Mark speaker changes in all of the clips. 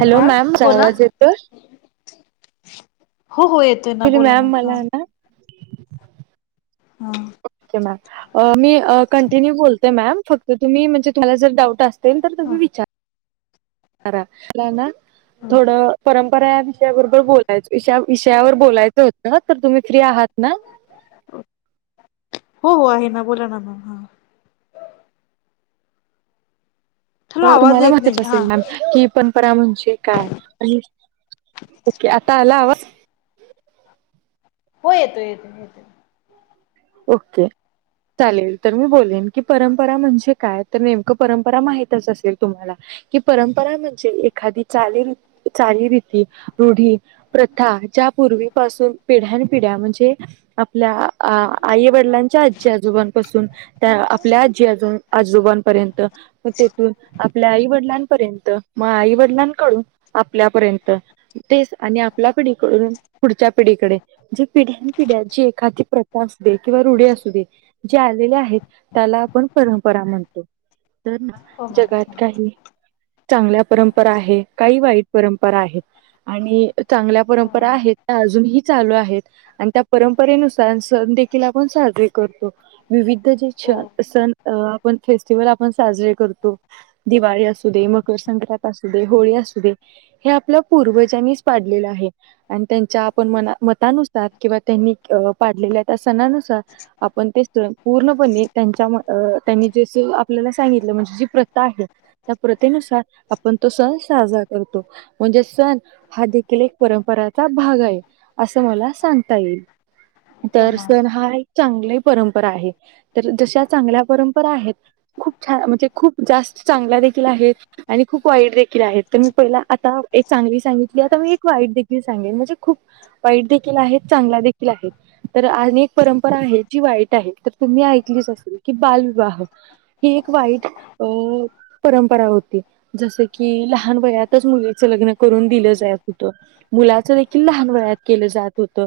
Speaker 1: Hello
Speaker 2: हा
Speaker 1: ma'am
Speaker 2: बोला
Speaker 1: जावाज येतोय
Speaker 2: हो हो येतोय ना
Speaker 1: ऍक्च्युली
Speaker 2: बोला
Speaker 1: मॅम
Speaker 2: ना हा
Speaker 1: मला
Speaker 2: हा
Speaker 1: ओके कंटिन्यू बोलते मॅम फक्त तु म्हणजे ह्याला जर डाऊट अस असेल तर तुम्ही
Speaker 2: ह
Speaker 1: विचार आरा ना थोडं परंपरा या विषयाबरोबर बोलायचं विषयावर बोलायचं होतं तर तुम्ही फ्री आहात ना
Speaker 2: हो हो आहे ना बोला ना मम हां आवाज
Speaker 1: तुम्हाला
Speaker 2: येत
Speaker 1: माहीतचं
Speaker 2: नाही हा
Speaker 1: असेल
Speaker 2: हा
Speaker 1: मॅम की परंपरा म्हणजे काय? आणि ओके आता आला आवाज-
Speaker 2: हो येतो येतो येतो
Speaker 1: ओके चालेल तर मी बोलेन की परंपरा म्हणजे काय तर नेमकं परंपरा माहितच असेल तुम्हाला कि परंपरा म्हणजे एखादी चाली चालीरीती रूढी प्रथा ज्या पूर्वीपासून पिढ्यानं पिढ्या म्हणजे आपल्या आई वडिलांच्या आजी आजोबांपासून त्या आपल्या आजी आजो आजोबांपर्यंत तेथून आपल्या आई वडिलां र्यंत मग आई वडिलांकडून आपल्यापर्यंत तेच आणि आपल्या पिढीकडून पुढच्या पिढीकडे म्हणजे पिढ्या पिढ्याची एखादी प्रथा किंवा रुढ असू दे जे आलेले आहेत त्याला आपण परंपरा म्हणतो तर
Speaker 2: हो
Speaker 1: जगात
Speaker 2: मॅम
Speaker 1: काही चांगल्या परंपरा आहे काही वाईट परंपरा आहेत आणि चांगल्या परंपरा
Speaker 2: हो
Speaker 1: आहेत त्या अजूनही चालू आहेत आणि त्या परंपरेनुसार सण तिण साजरे करतो विविध जे
Speaker 2: हो
Speaker 1: सण आपण फेस्टिवल आपण साजरे करतो दिवाळी असू दे. मकर संक्रांत असू दे. होळी असू दे. हे आपल्या पूर्वजांनी पाडलेल आहे आणि त्यांच्या मतानुसार किंवा त्यांनी पाडलेल्या त्या सणानुसार आपण ते पूर्णपणे त्यांच्या त्यांनी जसं आपल्याला सांगितले म्हणजे जी प्रथा आहे त्या प्रथेनुसार आपण तो सण साजरा करतो म्हणजे सण हा देखील एक परंपराचा भाग आहे. असं मला सांगता येईल.
Speaker 2: हो
Speaker 1: तरर्
Speaker 2: मॅम
Speaker 1: सण हाय चांगली परंपरा आहे तर जशा चांगल्या परंपरा आहेत खूप छान म्हणजे खूप जास्त चांगला देखील आहेत आणि खूप वाईट देखील आहेत तर मी पहिला आता एक चांगली सांगितली आता मी एक देखील सांगेन म्हणजे खूप वाईट देखील आहे चांगला देखील आहे तर अ एक परंपरा आहे जी वाईट आहे तर तुम्ही ऐकलीच असेल की बालविवाह ह एक वाईट परंपरा होती जस की लहान वयातच मुलीच लग्न करून मुलाच देखील लहान वयात के जात होत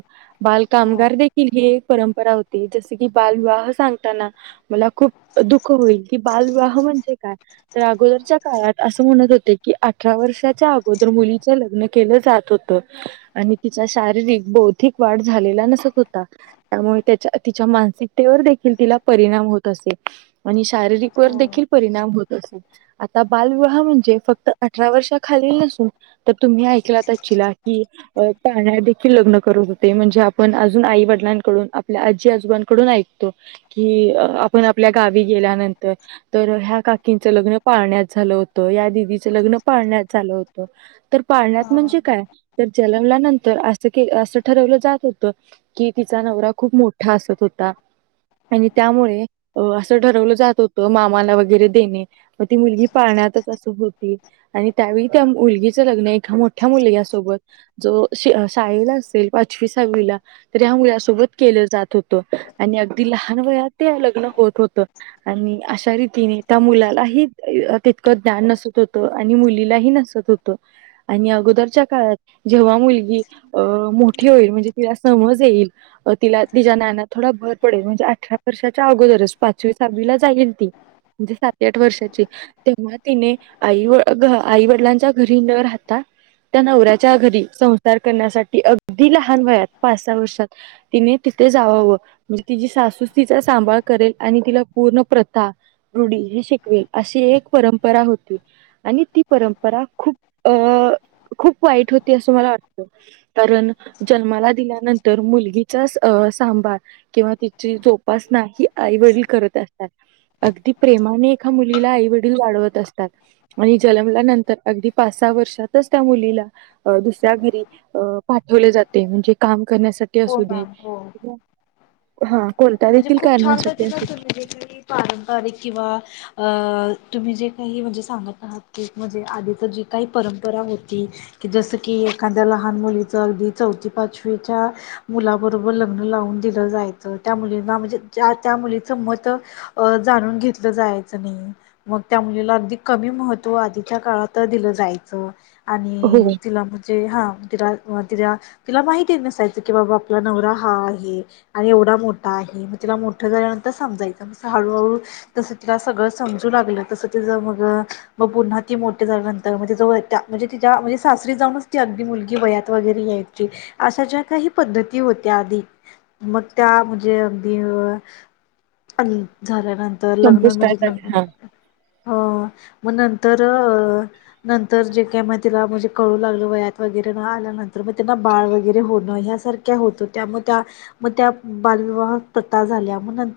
Speaker 2: हो
Speaker 1: बालकामगारील एक परंपरा होती जस की बालविवाह सांगताना मला खूप दुःख होईल की बा म्हणजे काय अगोदरच्या काळात अस म्हणत होते की अठरा वर्षाच्या अगोदर मुली ति लग्न केलं जात होत आणि तिचा शारीरिक बौद्धिक वाढ झालेला नसत होता त्यामुळे त्या तिच्या मानसिकतेवर देखील तिला परिणाम होत असे आणि शारीरिक व
Speaker 2: हो
Speaker 1: बालविवाह म्हणजे फक्त अठरा वर्ष खालील तुम्ही ऐकला चला की पाण्या देील लग्न करत होते म्हणजे आपण अजून आई ंकडून आपल्या आजी आजोबांकडून ऐकतो की आपण आपल्या गावी गेल्यानंतर तर ह्या काकींचं लग्न पाण्यात झालं होतं या दिदीचं लग्न पाळण्यात झालं होतं तर पाण्यात
Speaker 2: हा
Speaker 1: म्हणजे काय तर जनमल्यानंतर अस अस ठरवलं जात होतं की तिचा नवरा खूप मोठा असत होता आणि त्यामुळे असं ठरवलं जात होतं मामाला वगैरे देणे म ती मुलगी पाळणे ल शाळेला असेल पाचवी सहावीला तर ह मुलासोबत केलं जात होतं आणि अगदी लहान वया ते लग्न होत होत आणि अशा रीतीने त्या मुलालाही तितकं ज्ञान नसत होतं आणि मुलीलाही नसत होतं आणि अगोदरच्या काळात जेव्हा मुलगी मोठी होईल म्हणजे तिला समज त त भर पल म्हण अठ वच्याच ती म्हणजे सात आठ वर्षाची तेव्हा तिने आई आई वडिलांच्या घरी न राहता त्या नवऱ्याच्या घरी संसार करण्यासाठी अगदी लहान वयात पास त तिथ म्हणे त सू तचा सां करेल आणि तिला पूर्ण प्रथा रूढी ही शिकवेल अशी एक परंपरा होती आणि ती परंपरा खूप अ खप वा हो अस म वा कारण जन्ला दिन तर मुलगीचाच सांबार किंवा तिची जोपासना ही आई वडील करत असते अ अगदी प्रेमाने एका मुलीला आईवडील वाढवत असतात आणि जन्मलानंतर अगदी पासा मु द घरीठ जे म्हणे का करण्यासाठी
Speaker 2: हो
Speaker 1: असू दे
Speaker 2: मॅम हो
Speaker 1: हा कोणत्या
Speaker 2: म्हणजे
Speaker 1: देखील
Speaker 2: खूप छान
Speaker 1: कारणासाठी
Speaker 2: पद्तीन
Speaker 1: असू
Speaker 2: तुम्ही जे काही पारंपरिक किंवा अ तुम्ही जे काही म्हणजे सांगत आहात की म्हणजे आधीच जी काही परंपरा होती की जसं की एखाद्या लहान मुलीचं अगदी चौथी पाचवीच्या मुलाबरोबर लग्न लावून दिलं जायचं त्या मुलींना म्हणजे त्या मुलीच मत अ जाणून घेतलं जायचं नाही मग त्या मुलीला अगदी कमी महत्त्व आधीच्या काळात दिलं जायचं आणि
Speaker 1: हो
Speaker 2: तिला म्हणजे हा तिला तिला तिला माहिती नसायची की बाबा आपला नवरा हा आहे आणि एवढा मोठा आहे मग तिला मोठं झाल्यानंतर समजायचं हळूहळू तस तिला सगळं सम पु्हा ऊ अग मुलगी वयात वगैरे यायची अशा ज्या काही पद्धती होत्या आधी मग त्या म्हणजे अगदी आणि झाल्यानंतर लग्ना म्हणजे
Speaker 1: संपुष्टात आले
Speaker 2: लग्न
Speaker 1: हा
Speaker 2: मग तर नंतर जे काय मग तिला म्हणजे कळू लागलं वयात वगैरे न आल्यानंतर मग त्यांना बाळ वगैरे होण या बावा झाल्या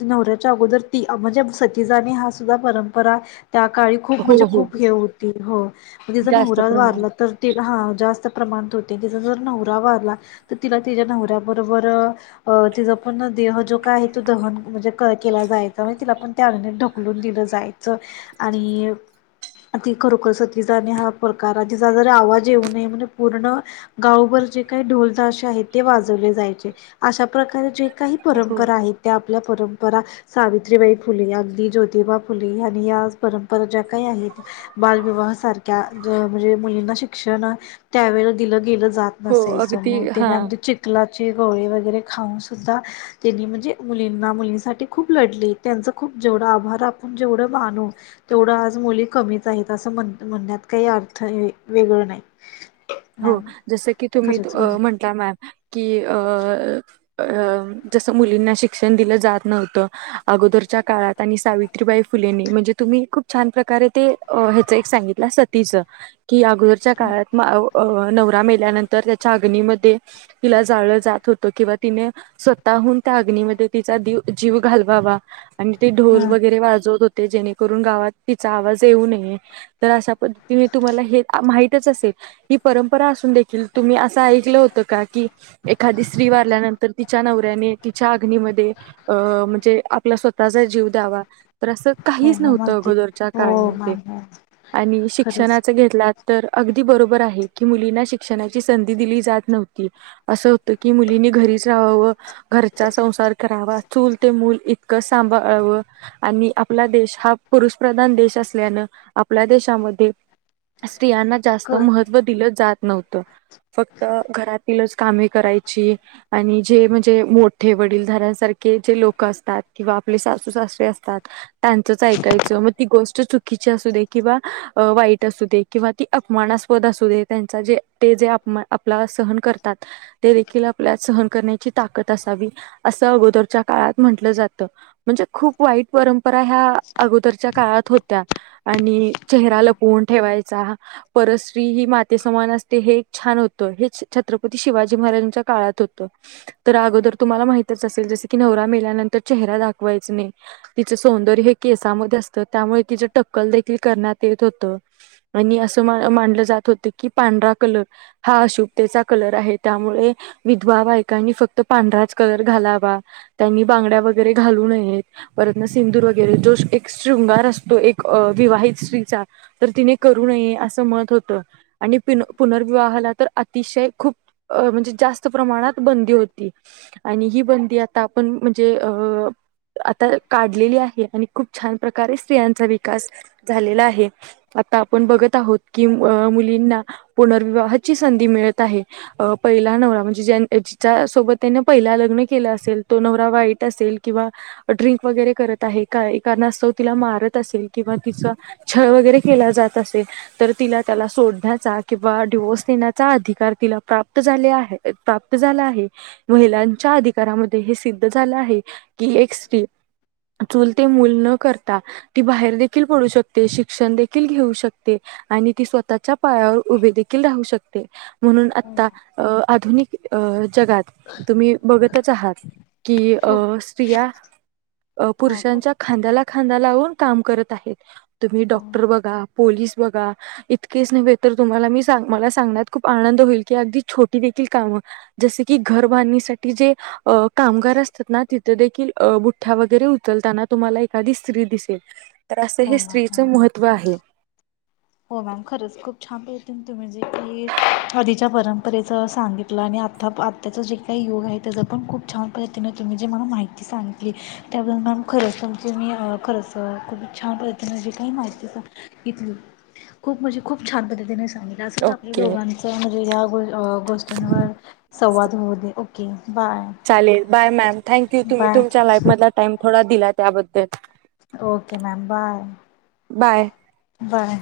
Speaker 2: त नवऱ्याच्या अगोदर त म्हणजे सतीजने हा सुद्धा परंपरा त्या काळी खूप
Speaker 1: हो
Speaker 2: म्हणजे
Speaker 1: हो
Speaker 2: खूप हे होती हो तिचा
Speaker 1: जास्त
Speaker 2: नवऱात वाारला
Speaker 1: प्रमाणात
Speaker 2: तर ते हा जास्त जर नवरा वारला तर तिला त्याच्या नवऱ्याबरोबर तिचा पण देह जो काय आहे तो दहन म्हणजे केला जायचा म्ह तिला पण त्या अंगनेत ढकलून दिलं जायच आणि ति खरोखर स तिजणे हा प्रकार आहे, जिचा जर आवाज येऊ नये म्हणून. पूर्ण गावभर जे काही ढोल ताशे आहेत ते वाजवले जायचे अशा प्रकारे जे काही
Speaker 1: हो
Speaker 2: परंपरा आहेत त्या आपल्या परंपरा सावित्रीबाई फुले, अगदी ज्योतिबा फुले, आणि या परंपरा ज्या काही आहे. बालविवाह सारख्या म्हणजे, मुलींना शिक्षण त्यावेळेस दिलं गेलं जात
Speaker 1: हो
Speaker 2: नसायचं,
Speaker 1: अगदी
Speaker 2: मग त्याने
Speaker 1: हा
Speaker 2: आमच्या चिकला गोळे वगैरे खाऊन सुद्धा त्यांनी म्हणजे मुलींना मुलींसाठी खूप लढले, त्यांच खूप जेवढा आभार आपण जेवढं मानू तेवढं आज मुली कमीच आहेत, असं म्हण म्हणण्यात काही अथ थ वेगळं नाही.
Speaker 1: हो
Speaker 2: मॅम
Speaker 1: जस की तुम्ही
Speaker 2: खरंच म्हणजे
Speaker 1: म्हंटला मॅम की अ अ जसं मुलींना शिक्षण दिलं जात नव्हतं, अगोदरच्या काळात आणि सावित्रीबाई फु फुलेनी म्हणजे तुम्ही खप छान प्रकार ते ह्याच एक सांगितला सगित स की अगोदरच्या काळात, अ, नवरा मेल्यानंतर त्याच्या अगनीमध्ये तिला जाळलं जात होत. किंवा तिने स्वतःहून त्या अग्नीमध्येति दिऊ जीव घालवावा आणि ते ढोल
Speaker 2: हा
Speaker 1: वगैरे वाजवत होते. जेणेकरून गावात तिचा आवाज येऊ नये तर अशा पद्धतीने तुम्हाला हे माहितच असेल. ही परंपरा असून देखील तुम्ही असं ऐकलं होतं का? की एखादी स्त्री वारल्यानंतर तिच्या नवऱ्या आणि तिच्या अग्नीमध्ये अ म्हणजे आपला स्वतःचा जीव द्यावा. तर असं
Speaker 2: हो
Speaker 1: काहीच
Speaker 2: मॅम
Speaker 1: नव्हतं
Speaker 2: अगदी
Speaker 1: अगोदरच्या
Speaker 2: हो
Speaker 1: काळामध्ये
Speaker 2: मॅम हो
Speaker 1: आणि
Speaker 2: खरंच
Speaker 1: शिक्षणाच घेतला. तर अगदी बरोबर आहे. की मुलींना शिक्षणाची संधी दिली जात नव्हती असं होतं की मुलींनी घरीच राहावावं. घरचा संसार करावा चूल ते मूल इतकं सांभाळावं. आणि आपला देश हा पुरुष प्रधान देश असल्यान आपल्या देशामध्ये स्त्रियांना
Speaker 2: क
Speaker 1: जास्त
Speaker 2: हो
Speaker 1: महत्व दिलं जात नव्हत. फक्त घरातीलच कामे करायची, आणि जे म्हणजे मोठे वडीलधाऱ्यांसारखे जे लोक असतात किंवा आपले सासू सासे असतात त्यांचच ऐकायचं मग ती गोष्ट चु चुकीचे असू दे किंवा वाईट अस किंवा ती अपमा पद असो दे त्यां जे आप सह करतात ते दे आपल्या सहन करण्याची ताकत असावी असं अगोदरच्या काळात म्हटलं जातं, म्हणजे खूप वाईट परंपरा ह्या अगोदरच्या काळात होत्या आणि चेहरा ल
Speaker 2: मॅम
Speaker 1: पून ठेवायचा पर स्त्री ही माते समान असते हे एक छान होतं, हे छत्रपती शिवाजी महाराजांच्या काळात होतं. तर अगोदर तुम्हाला माहितच असेल जस की नवरा मेल्यानंतर चेहरा दाखवायचा नाही तिच सौंदर्य केसांमध्ये असतं त्यामुळे तिचं टक्कल देखील करण्यात येत होतं. आणि असं अ मानलं जातं जात होते की पांढरा कलर हा अशुभतेचा कलर आहे, त्यामुळे विधवा बायकांनी फक्त त पांढराच कलर घालावा त्यांनी बांड्या वगैरे घालू नयेत परत सिंदू वगैरे एक शृंगार असतो एक विवाहित स्त्रीचा तर तिने करू नये असं मत होतं. आणि पुनर्विवाहाला तर अतिशय खूप म्हणजे जास्त प्रमाणात बंदी होती. आणि ही बंदी आता आपण म्हणजे अ आता काढलेली आहे आणि खूप छान प्रकारे स्त्रियांचा विकास झालेला आहे. आता आपण बघत आहोत की मु मुलींना पुनर्विवाहाची संधी मिळत आहे. पहिला नवरा ज्यांनी जिच्या सोबत त्यांनी त्याने पहिला लग्न केल असेल, तो नवरा वाईट असेल किंवा ड्रिंक वगैरे करत आहे का क त मार असेल किंवा ति छळ वगैरे केला जात असेल तर तिला त्याला सोडण्या याचा किंवा डीओस देण्याचा अधिकार तिला प्राप्त झाले आहेप्र प्रत झाला आहे. मुलांच्या अधिकारामध्ये हे सिद्ध झालं आहे की एक चूल ते मूल न करता ती बाहेर देखील पडू शकते, शिक्षण देखील घेऊ शकते, आणि ती स्वतःच्या पायावर उभे देखील राहू शकते. म्हणून
Speaker 2: हो
Speaker 1: आता
Speaker 2: मॅम
Speaker 1: अं आधुनिक अं जगात तुम्ही बघतच आहात की
Speaker 2: खूप
Speaker 1: अं स्त्रिया अ
Speaker 2: हा खूप
Speaker 1: पुरुषांच्या खांद्याला खांंदा लावून काम करत आहे. तुम्ही
Speaker 2: हो
Speaker 1: डॉक्टर बघा, पोलीस बघा इतकेच नव्हे, तुम्हाला मी सांंग मला सांगण्यात खूप आनंद होईल की अगदी छोटी देखील कामं जस की घर वानी जे अं कामगार असतील ना तिथे देखिल अं बुठ्ठा वगैरे उचलताना तुम्हाला एखादी स्त्री दिसेल तर असं हे
Speaker 2: हो मॅम
Speaker 1: स्त्रीच
Speaker 2: हो
Speaker 1: महत्त्व आहे.
Speaker 2: हो मॅम खरंच खूप छान पद्धतीने तुम्ही जे की आधीच्या परंपरेच सांगितलं आणि आ आता प आत्ताचं जे काही योग आहे त्याचं पण खुप छान पद्धतीनें तुम्ही जे मला माहिती सांगितली त्याब मॅम खरंच म्हणजे मी अं खरंच अं खूप छान पद्धतीने जी काही माहिती सांगितली. खूप म्हणजे खूप छान पद्धतीने सांगितलं असंच आपल्या
Speaker 1: ओके.
Speaker 2: दोघांच म्हणजे या. गो गोष्टींवर संवाद होऊ दे ओके बाय
Speaker 1: चालेल. बाय मॅम थँक्यू तुम्ही
Speaker 2: बाय
Speaker 1: तुमच्या लाईफमधला टाइम थोडा दिला त्याबद्दल,
Speaker 2: okay ma'am bye
Speaker 1: bye.
Speaker 2: Bye.